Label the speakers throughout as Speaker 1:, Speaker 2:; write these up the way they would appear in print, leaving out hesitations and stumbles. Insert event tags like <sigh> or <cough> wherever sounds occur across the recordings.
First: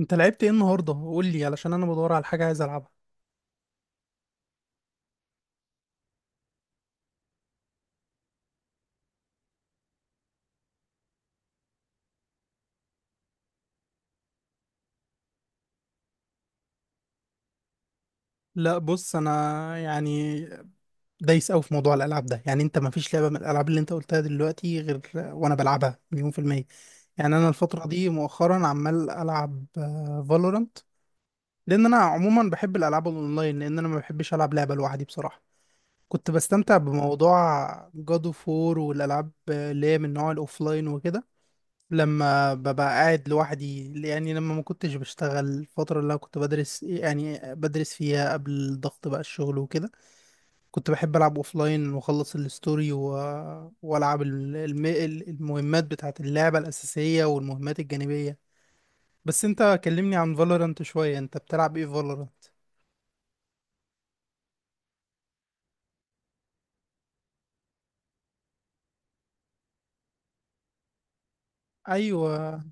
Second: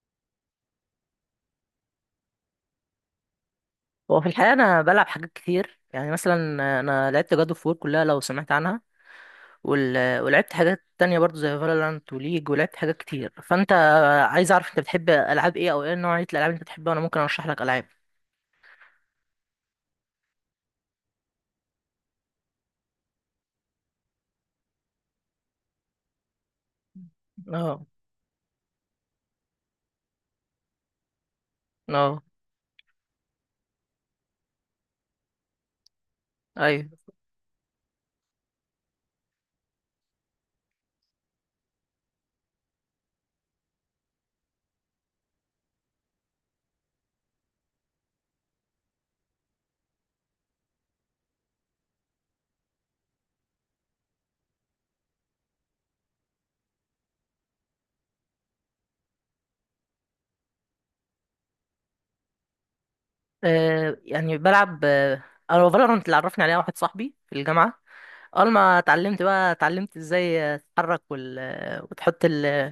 Speaker 1: انت لعبت ايه النهارده؟ قول لي علشان انا بدور على حاجه عايز العبها.
Speaker 2: هو في الحقيقة أنا بلعب حاجات كتير، يعني مثلا أنا لعبت جاد اوف وور كلها لو سمعت عنها. ولعبت حاجات تانية برضو زي فالورانت وليج، ولعبت حاجات كتير. فأنت عايز أعرف أنت بتحب ألعاب إيه أو إيه نوعية الألعاب اللي أنت بتحبها وأنا ممكن أرشح لك ألعاب.
Speaker 1: لا بص، انا يعني دايس قوي في موضوع الالعاب ده. يعني انت ما فيش لعبه من الالعاب اللي انت قلتها دلوقتي غير وانا بلعبها مليون في الميه. يعني انا
Speaker 2: اه
Speaker 1: الفتره دي مؤخرا عمال العب فالورانت، لان انا
Speaker 2: اه
Speaker 1: عموما بحب الالعاب الاونلاين، لان انا ما بحبش العب لعبه لوحدي بصراحه. كنت بستمتع
Speaker 2: أيوه.
Speaker 1: بموضوع جادو فور والالعاب اللي هي من نوع الاوفلاين وكده، لما ببقى قاعد لوحدي. يعني لما ما كنتش بشتغل، الفترة اللي أنا كنت بدرس، يعني بدرس فيها قبل ضغط بقى الشغل وكده، كنت بحب ألعب أوفلاين وأخلص الستوري وألعب المهمات بتاعة اللعبة الأساسية والمهمات الجانبية. بس أنت كلمني عن فالورانت شوية، أنت بتلعب إيه فالورانت؟
Speaker 2: يعني بلعب. أنا فالورانت اللي عرفني عليها واحد صاحبي في الجامعة. أول ما اتعلمت بقى اتعلمت إزاي تتحرك وتحط
Speaker 1: أيوة،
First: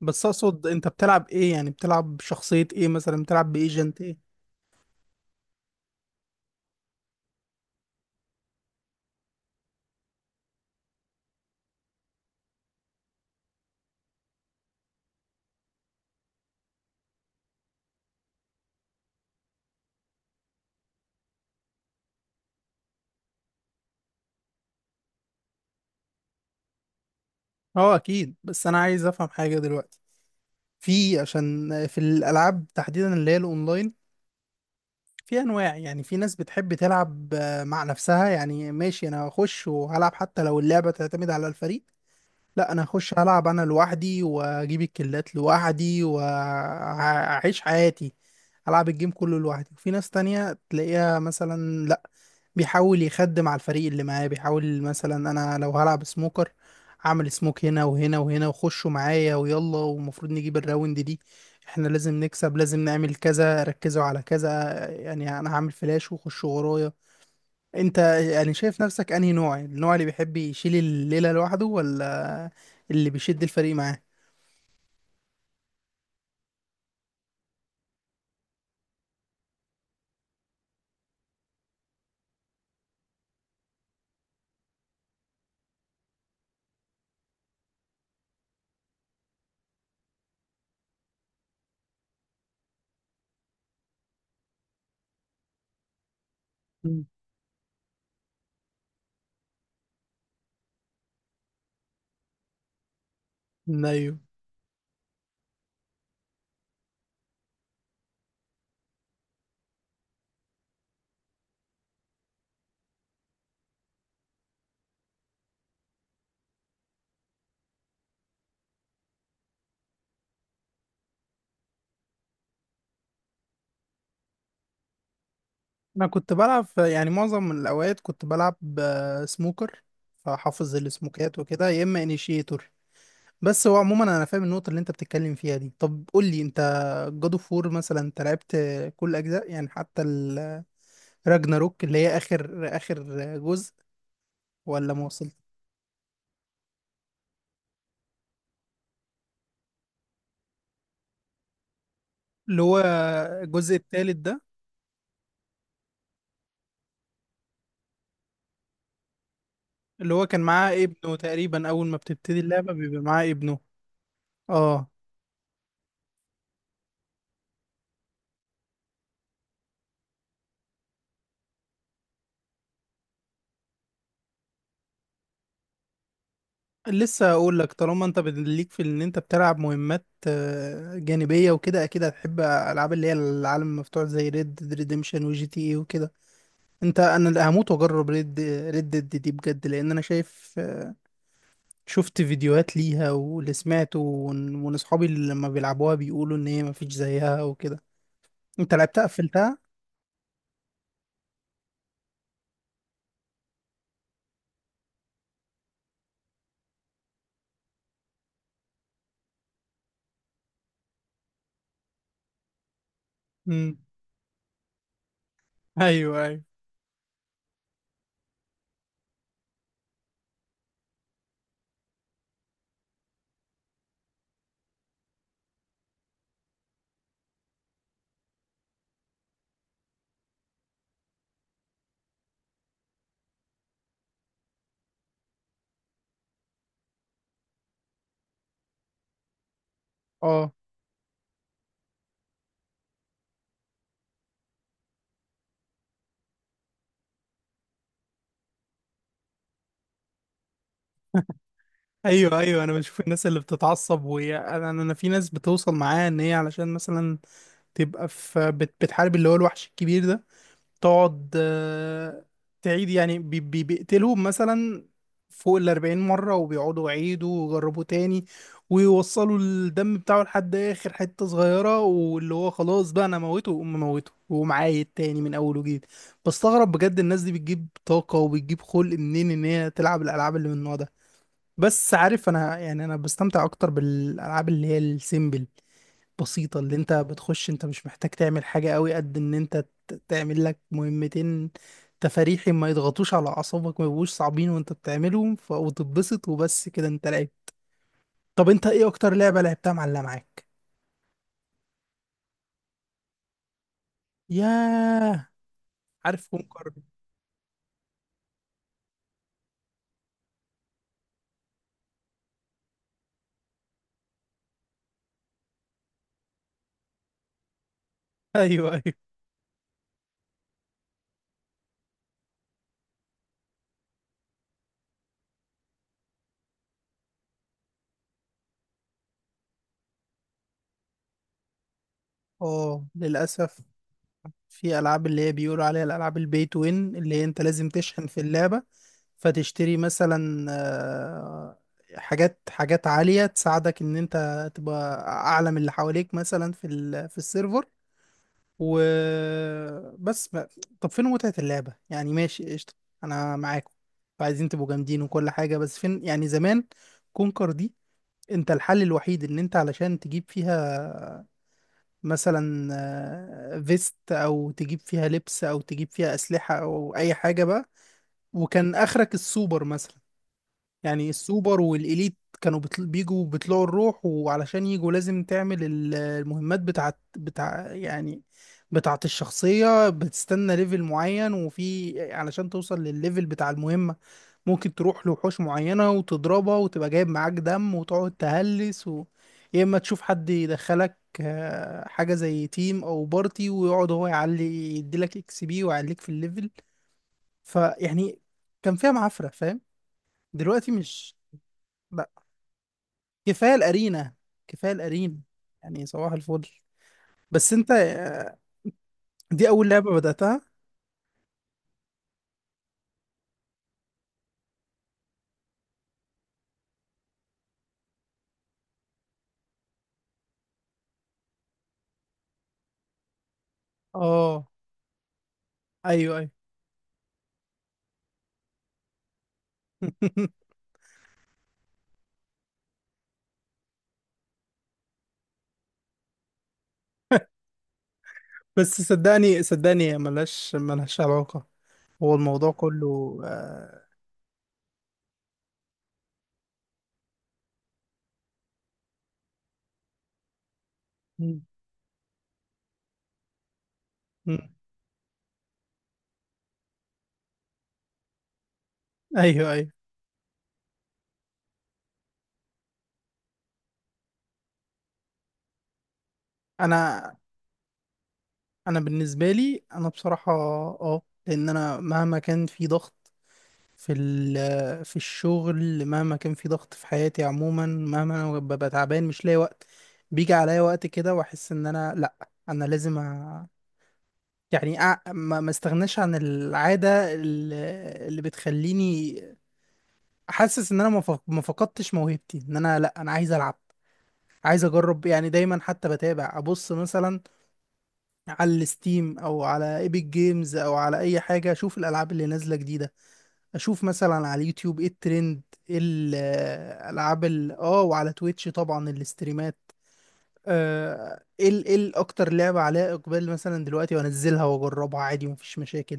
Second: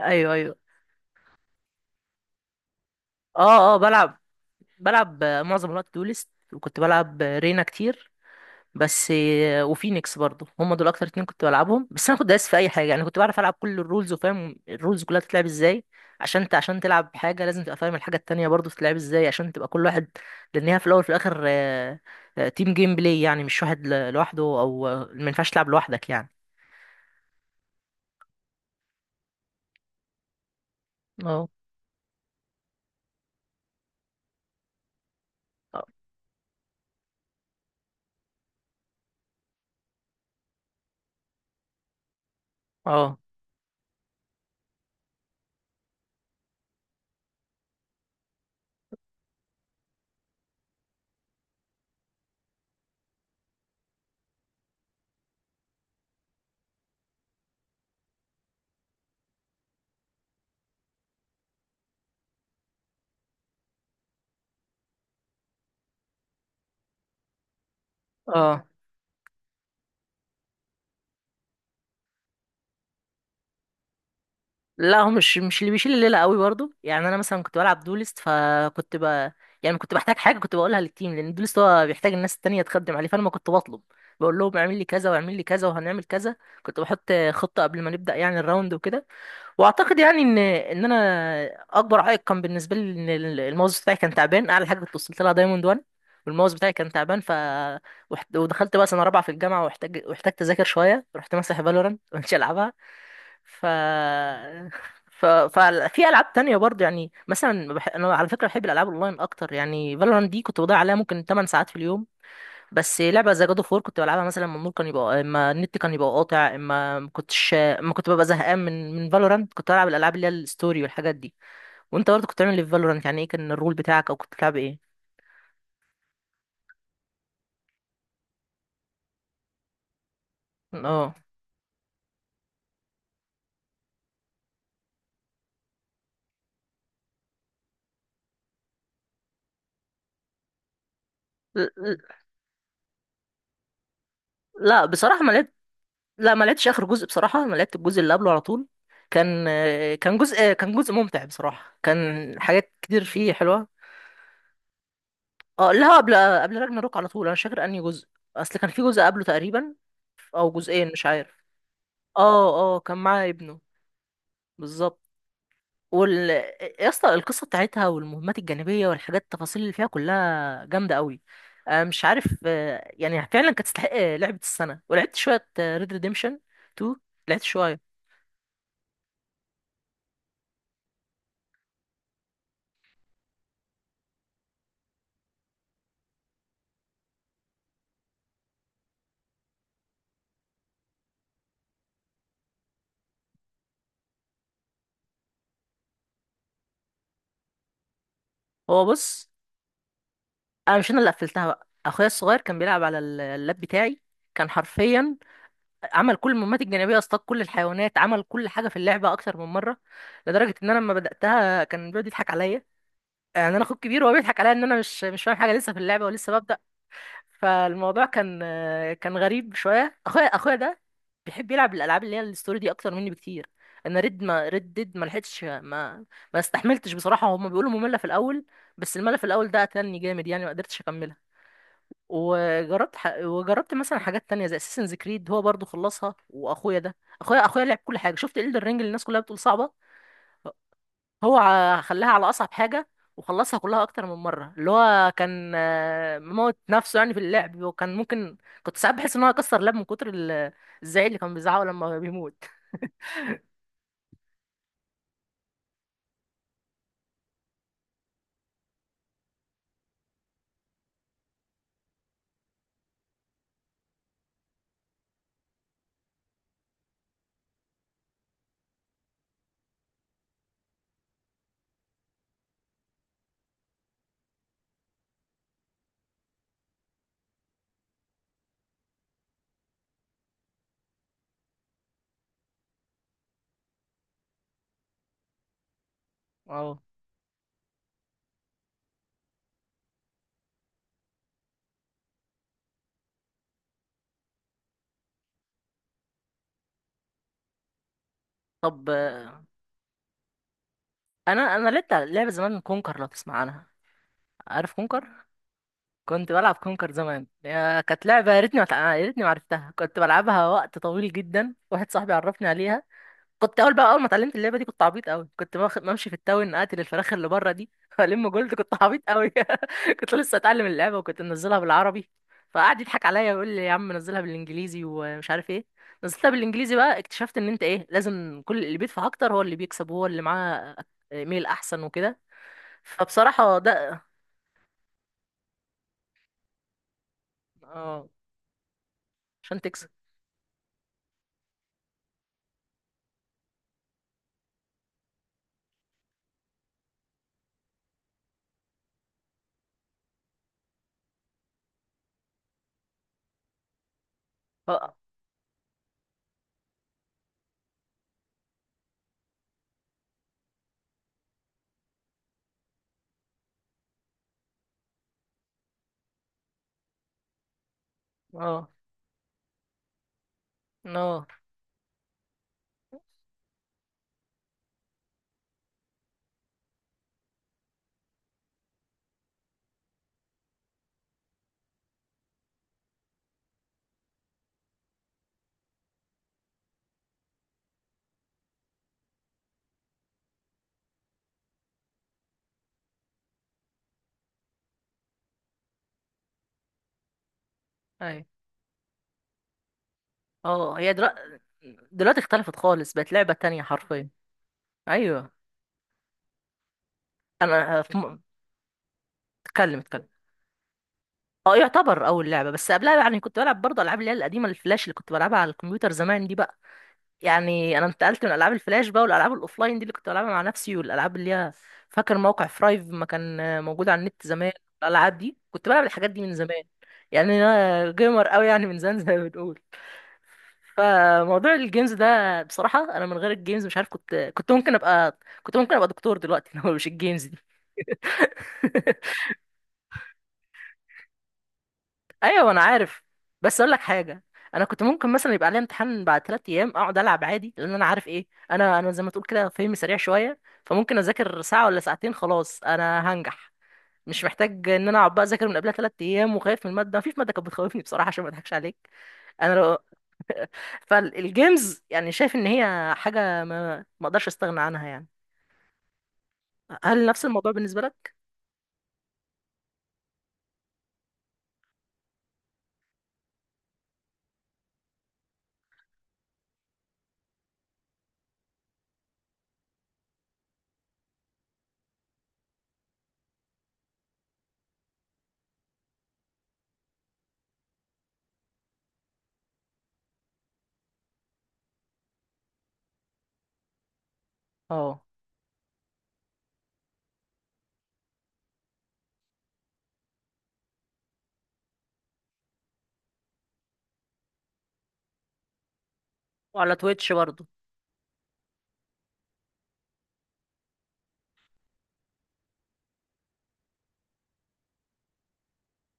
Speaker 1: بس
Speaker 2: أيوه.
Speaker 1: أقصد أنت بتلعب إيه؟ يعني بتلعب شخصية إيه، مثلا بتلعب
Speaker 2: اه اه
Speaker 1: بإيجنت
Speaker 2: بلعب
Speaker 1: إيه؟
Speaker 2: بلعب معظم الوقت دولست، وكنت بلعب رينا كتير بس، وفينيكس برضو. هم دول اكتر اتنين كنت بلعبهم، بس انا كنت دايس في اي حاجه. يعني كنت بعرف العب كل الرولز وفاهم الرولز كلها بتتلعب ازاي، عشان انت عشان تلعب حاجه لازم تبقى فاهم الحاجه التانية برضو بتتلعب ازاي عشان تبقى كل واحد. لان هي في الاول وفي الاخر تيم جيم بلاي. يعني مش واحد لوحده، او ما ينفعش تلعب لوحدك يعني.
Speaker 1: أه أكيد، بس أنا عايز أفهم حاجة دلوقتي. في،
Speaker 2: اه
Speaker 1: عشان في الالعاب تحديدا اللي هي الاونلاين، في انواع. يعني في ناس بتحب تلعب مع نفسها، يعني ماشي انا هخش وهلعب حتى لو اللعبه تعتمد على الفريق. لا، انا هخش
Speaker 2: اه
Speaker 1: هلعب انا لوحدي واجيب الكلات لوحدي واعيش حياتي. العب الجيم كله لوحدي. وفي ناس تانية تلاقيها مثلا لا، بيحاول يخدم على الفريق اللي معاه. بيحاول مثلا، انا لو هلعب سموكر، اعمل سموك هنا وهنا وهنا وخشوا معايا ويلا، ومفروض نجيب الراوند دي. احنا لازم نكسب، لازم نعمل كذا، ركزوا على كذا. يعني انا هعمل فلاش وخشوا ورايا. انت يعني
Speaker 2: اه.
Speaker 1: شايف نفسك انهي نوع؟ النوع اللي بيحب يشيل الليلة لوحده، ولا اللي بيشد الفريق معاه؟
Speaker 2: لا، هو مش اللي بيشيل الليله قوي برضو. يعني انا مثلا كنت بلعب دولست، فكنت ب يعني كنت بحتاج حاجه كنت بقولها للتيم، لان دولست هو بيحتاج الناس التانية تخدم عليه. فانا ما كنت بطلب، بقول لهم اعمل لي كذا واعمل لي كذا وهنعمل كذا، كنت بحط خطه قبل ما نبدا يعني الراوند وكده. واعتقد يعني ان انا اكبر عائق كان بالنسبه لي ان الماوس بتاعي كان تعبان. اعلى حاجه كنت وصلت لها دايموند 1، والماوس بتاعي كان
Speaker 1: مم.
Speaker 2: تعبان. ودخلت بقى سنه رابعه في الجامعه، واحتجت اذاكر شويه، رحت ماسح فالورانت <laughs> ومش العبها. ف
Speaker 1: ايوه.
Speaker 2: ف ففي <laughs> العاب تانية برضه، يعني مثلا انا على فكره بحب الالعاب اونلاين اكتر. يعني فالورانت دي كنت بضيع عليها ممكن 8 ساعات في اليوم، بس لعبه زي جاد اوف وور كنت بلعبها مثلا لما النور كان يبقى، اما النت كان يبقى قاطع، اما ما كنت ببقى زهقان من فالورانت، كنت بلعب الالعاب اللي هي الستوري والحاجات دي. وانت برضه كنت بتعمل ايه في فالورانت؟ يعني ايه كان الرول بتاعك، او كنت بتلعب ايه؟
Speaker 1: انا كنت بلعب يعني معظم الاوقات كنت بلعب سموكر، فحافظ
Speaker 2: اه.
Speaker 1: السموكات وكده، يا اما انيشيتور. بس هو عموما انا فاهم النقطه اللي انت بتتكلم فيها دي. طب قول لي انت، جاد اوف وور مثلا، انت لعبت كل اجزاء؟ يعني حتى
Speaker 2: ل-
Speaker 1: الراجناروك اللي
Speaker 2: ل-
Speaker 1: هي اخر اخر جزء،
Speaker 2: لا
Speaker 1: ولا ما
Speaker 2: بصراحه ما
Speaker 1: وصلت؟
Speaker 2: لعبتش. لا ما لعبتش اخر جزء بصراحه. انا لعبت الجزء اللي قبله على طول. كان كان جزء ممتع بصراحه، كان
Speaker 1: اللي
Speaker 2: حاجات
Speaker 1: هو
Speaker 2: كتير فيه حلوه.
Speaker 1: الجزء الثالث ده؟
Speaker 2: اه، لا، قبل، قبل راجناروك على طول. انا مش فاكر انهي جزء، اصل كان في جزء قبله تقريبا
Speaker 1: اللي هو كان
Speaker 2: او
Speaker 1: معاه
Speaker 2: جزئين مش
Speaker 1: ابنه
Speaker 2: عارف.
Speaker 1: تقريبا. اول ما بتبتدي اللعبه
Speaker 2: اه اه، كان
Speaker 1: بيبقى معاه
Speaker 2: معاه
Speaker 1: ابنه.
Speaker 2: ابنه
Speaker 1: اه.
Speaker 2: بالظبط. وال يا اسطى، القصه بتاعتها والمهمات الجانبيه والحاجات التفاصيل اللي فيها كلها جامده قوي. مش عارف، يعني فعلا كانت تستحق لعبه السنه. ولعبت شويه ريد ريديمشن 2،
Speaker 1: لسه
Speaker 2: لعبت
Speaker 1: اقول لك،
Speaker 2: شويه.
Speaker 1: طالما انت ليك في ان انت بتلعب مهمات جانبيه وكده، اكيد هتحب العاب اللي هي العالم المفتوح زي ريد ريديمشن وجي تي اي وكده. انت، انا اللي هموت واجرب ريد، ريد ديد دي بجد، لان انا شايف، شفت فيديوهات ليها، واللي سمعته وان اصحابي اللي لما بيلعبوها بيقولوا ان هي مفيش زيها وكده. انت
Speaker 2: هو
Speaker 1: لعبتها؟
Speaker 2: بص،
Speaker 1: قفلتها؟
Speaker 2: انا مش انا اللي قفلتها، بقى اخويا الصغير كان بيلعب على اللاب بتاعي. كان حرفيا عمل كل المهمات الجانبيه، اصطاد كل الحيوانات، عمل كل حاجه في اللعبه اكتر من مره. لدرجه ان انا لما بداتها كان بيقعد يضحك عليا. يعني انا
Speaker 1: امم
Speaker 2: اخوك كبير وهو بيضحك عليا ان انا مش فاهم حاجه لسه في اللعبه
Speaker 1: ايوه
Speaker 2: ولسه
Speaker 1: ايوه.
Speaker 2: ببدا. فالموضوع كان، كان غريب شويه. اخويا ده بيحب يلعب الالعاب اللي هي الستوري دي اكتر مني بكتير. انا ريد ما ريد ديد ما لحقتش، ما استحملتش بصراحه. هما بيقولوا ممله في الاول، بس الملل في الاول ده قتلني جامد، يعني ما قدرتش اكملها. وجربت مثلا حاجات تانية زي اساسنز كريد، هو برضو خلصها. واخويا ده، اخويا لعب كل حاجه. شفت الدر رينج اللي الناس كلها بتقول صعبه،
Speaker 1: اه،
Speaker 2: هو خلاها على اصعب حاجه وخلصها كلها اكتر من مره. اللي هو كان مموت نفسه يعني في اللعب، وكان ممكن، كنت ساعات بحس ان هو هيكسر لاب من كتر الزعيق اللي كان بيزعقه لما
Speaker 1: ايوه
Speaker 2: بيموت.
Speaker 1: ايوه. انا بشوف الناس اللي بتتعصب، وهي انا انا، أنا في ناس بتوصل معاها ان هي علشان مثلا تبقى في بتحارب اللي هو الوحش الكبير ده، تقعد تعيد. يعني بيقتلهم مثلا فوق 40 مرة، وبيقعدوا يعيدوا ويجربوا تاني، ويوصلوا الدم بتاعه لحد آخر حتة صغيرة، واللي هو خلاص بقى أنا موته وأقوم، موته وأقوم، عايد تاني من أول وجديد. بستغرب بجد الناس دي بتجيب طاقة وبتجيب خلق منين إن هي تلعب الألعاب اللي من النوع ده. بس عارف، أنا يعني أنا بستمتع أكتر بالألعاب اللي هي السيمبل، بسيطة، اللي
Speaker 2: اه.
Speaker 1: انت بتخش انت مش محتاج تعمل حاجة قوي، قد ان انت تعمل لك مهمتين تفاريحي، ما يضغطوش على اعصابك، ما يبقوش صعبين، وانت بتعملهم وتتبسط، وبس كده انت لعب. طب انت ايه
Speaker 2: طب
Speaker 1: اكتر
Speaker 2: آه،
Speaker 1: لعبة لعبتها معلقة معاك؟
Speaker 2: انا انا لعبت لعبه زمان كونكر، لو تسمع عنها. عارف كونكر؟
Speaker 1: ياه، عارف
Speaker 2: كنت بلعب
Speaker 1: كونكر
Speaker 2: كونكر
Speaker 1: <laughs>
Speaker 2: زمان. كانت لعبة، يا ريتني ما تع- يا ريتني ما عرفتها. كنت بلعبها وقت طويل جدا، واحد صاحبي عرفني عليها. كنت اول بقى اول ما اتعلمت اللعبة دي كنت عبيط قوي. كنت بمشي في التاون اقتل الفراخ اللي بره دي <laughs> والم جولد.
Speaker 1: ايوه
Speaker 2: كنت
Speaker 1: ايوه.
Speaker 2: عبيط قوي <laughs> كنت لسه اتعلم اللعبة وكنت منزلها بالعربي. فقعد يضحك عليا ويقول لي يا عم نزلها بالانجليزي ومش عارف ايه. نزلتها بالانجليزي بقى، اكتشفت ان انت ايه، لازم كل اللي بيدفع اكتر هو اللي بيكسب وهو اللي معاه ايميل احسن وكده.
Speaker 1: اه،
Speaker 2: فبصراحة
Speaker 1: للاسف
Speaker 2: ده،
Speaker 1: في العاب اللي هي بيقولوا عليها الالعاب البي تو وين، اللي هي انت لازم تشحن
Speaker 2: اه،
Speaker 1: في اللعبة،
Speaker 2: عشان
Speaker 1: فتشتري
Speaker 2: تكسب.
Speaker 1: مثلا حاجات، حاجات عالية تساعدك ان انت تبقى اعلى من اللي حواليك مثلا في السيرفر. وبس ما... طب فين متعة اللعبة؟ يعني ماشي، قشطة، انا معاكم، عايزين تبقوا
Speaker 2: اه
Speaker 1: جامدين وكل حاجة، بس فين؟ يعني زمان كونكر دي، انت الحل الوحيد ان انت علشان تجيب فيها مثلا فيست، او تجيب فيها لبس، او تجيب فيها اسلحة، او اي حاجة بقى،
Speaker 2: اه
Speaker 1: وكان اخرك السوبر مثلا. يعني
Speaker 2: اه
Speaker 1: السوبر والإليت كانوا بيجوا بيطلعوا الروح، وعلشان يجوا لازم تعمل المهمات بتاعت بتاع، يعني بتاعت الشخصية. بتستنى ليفل معين، وفي علشان توصل للليفل بتاع المهمة ممكن تروح لوحوش معينة وتضربها وتبقى جايب معاك دم وتقعد تهلس يا إما تشوف حد يدخلك حاجة زي تيم أو بارتي ويقعد هو يعلي، يديلك اكس بي ويعليك في الليفل. فيعني
Speaker 2: ايوه.
Speaker 1: كان فيها معفرة، فاهم؟ دلوقتي
Speaker 2: اه، هي
Speaker 1: مش،
Speaker 2: دلوقتي،
Speaker 1: لا،
Speaker 2: دلوقتي اختلفت خالص، بقت لعبة
Speaker 1: كفايه
Speaker 2: تانية حرفيا.
Speaker 1: الارينا، كفايه الارينا.
Speaker 2: ايوه.
Speaker 1: يعني صباح الفل. بس انت
Speaker 2: انا آه، في م...
Speaker 1: دي اول
Speaker 2: اتكلم
Speaker 1: لعبه
Speaker 2: اتكلم.
Speaker 1: بداتها؟
Speaker 2: اه يعتبر اول لعبة، بس قبلها يعني كنت بلعب برضه العاب اللي هي القديمة الفلاش اللي كنت بلعبها على الكمبيوتر زمان دي بقى. يعني انا انتقلت من العاب الفلاش بقى، والالعاب الاوفلاين دي اللي كنت بلعبها مع نفسي، والالعاب اللي هي، فاكر موقع فرايف ما كان موجود على النت
Speaker 1: اه
Speaker 2: زمان؟ الالعاب دي كنت بلعب الحاجات
Speaker 1: ايوه
Speaker 2: دي
Speaker 1: ايوه.
Speaker 2: من زمان. يعني انا جيمر قوي يعني من زمان زي ما بنقول.
Speaker 1: <laughs>
Speaker 2: فموضوع الجيمز ده بصراحة، أنا من غير الجيمز مش عارف، كنت ممكن أبقى، كنت ممكن أبقى دكتور دلوقتي <laughs> لو مش الجيمز دي.
Speaker 1: بس صدقني، صدقني ملهاش، ملهاش علاقه. هو
Speaker 2: أيوة
Speaker 1: الموضوع
Speaker 2: أنا عارف،
Speaker 1: كله
Speaker 2: بس أقول لك
Speaker 1: آه،
Speaker 2: حاجة. أنا كنت ممكن مثلا يبقى عليا امتحان بعد 3 أيام أقعد ألعب عادي، لأن أنا عارف إيه أنا زي ما تقول كده فهمي سريع شوية. فممكن
Speaker 1: مم،
Speaker 2: أذاكر ساعة ولا ساعتين خلاص أنا هنجح، مش
Speaker 1: مم.
Speaker 2: محتاج إن أنا أقعد بقى أذاكر من قبلها 3 أيام وخايف من المادة. مفيش مادة كانت بتخوفني بصراحة، عشان ما أضحكش عليك.
Speaker 1: ايوه
Speaker 2: أنا
Speaker 1: ايوه.
Speaker 2: لو فالجيمز يعني شايف إن هي حاجة ما أقدرش أستغنى عنها يعني. هل
Speaker 1: انا
Speaker 2: نفس الموضوع بالنسبة لك؟
Speaker 1: انا بالنسبه لي، انا بصراحه اه، لان انا مهما كان في ضغط في ال- آه، في الشغل، مهما كان في ضغط في حياتي عموما، مهما انا ببقى تعبان مش لاقي وقت، بيجي عليا وقت كده واحس ان انا لا، انا لازم أ... يعني أ... ما ما استغناش عن العادة اللي بتخليني حاسس ان انا ما فقدتش موهبتي. ان انا لا، انا عايز العب، عايز
Speaker 2: اه،
Speaker 1: اجرب. يعني دايما حتى بتابع، ابص مثلا على الستيم او على ايبك جيمز او على اي حاجة، اشوف الالعاب اللي نازلة جديدة، اشوف مثلا على اليوتيوب ايه الترند، ايه
Speaker 2: وعلى تويتش
Speaker 1: الالعاب
Speaker 2: برضه.
Speaker 1: ال- اه وعلى تويتش طبعا الاستريمات، ايه ايه اكتر لعبه عليها اقبال مثلا دلوقتي، وانزلها واجربها عادي مفيش مشاكل.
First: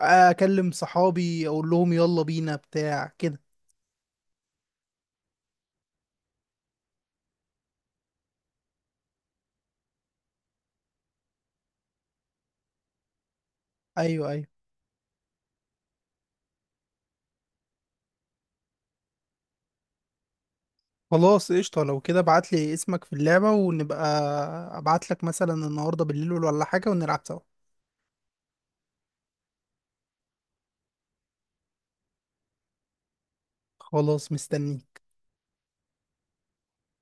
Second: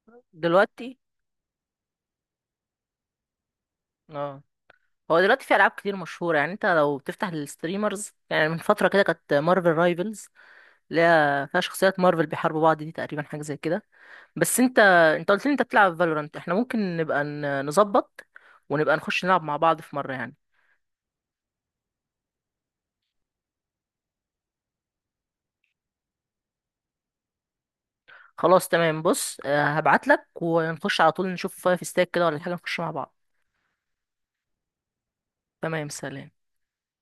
Speaker 1: اكلم
Speaker 2: دلوقتي،
Speaker 1: صحابي اقول لهم يلا بينا بتاع كده.
Speaker 2: اه، هو دلوقتي في ألعاب كتير مشهورة. يعني انت لو بتفتح الستريمرز، يعني من فترة كده كانت مارفل رايفلز، اللي هي فيها شخصيات مارفل بيحاربوا بعض، دي تقريبا حاجة زي كده.
Speaker 1: ايوه ايوه.
Speaker 2: بس انت قلت لي انت بتلعب فالورانت، احنا ممكن نبقى نظبط ونبقى نخش نلعب مع بعض في مرة يعني.
Speaker 1: خلاص قشطه، لو كده ابعت لي اسمك في اللعبه، ونبقى ابعت لك مثلا النهارده بالليل ولا حاجه ونلعب سوا.
Speaker 2: خلاص تمام، بص هبعت لك ونخش على طول، نشوف فايف ستاك كده ولا حاجة نخش مع بعض.
Speaker 1: خلاص، مستنيك.
Speaker 2: تمام، سلام.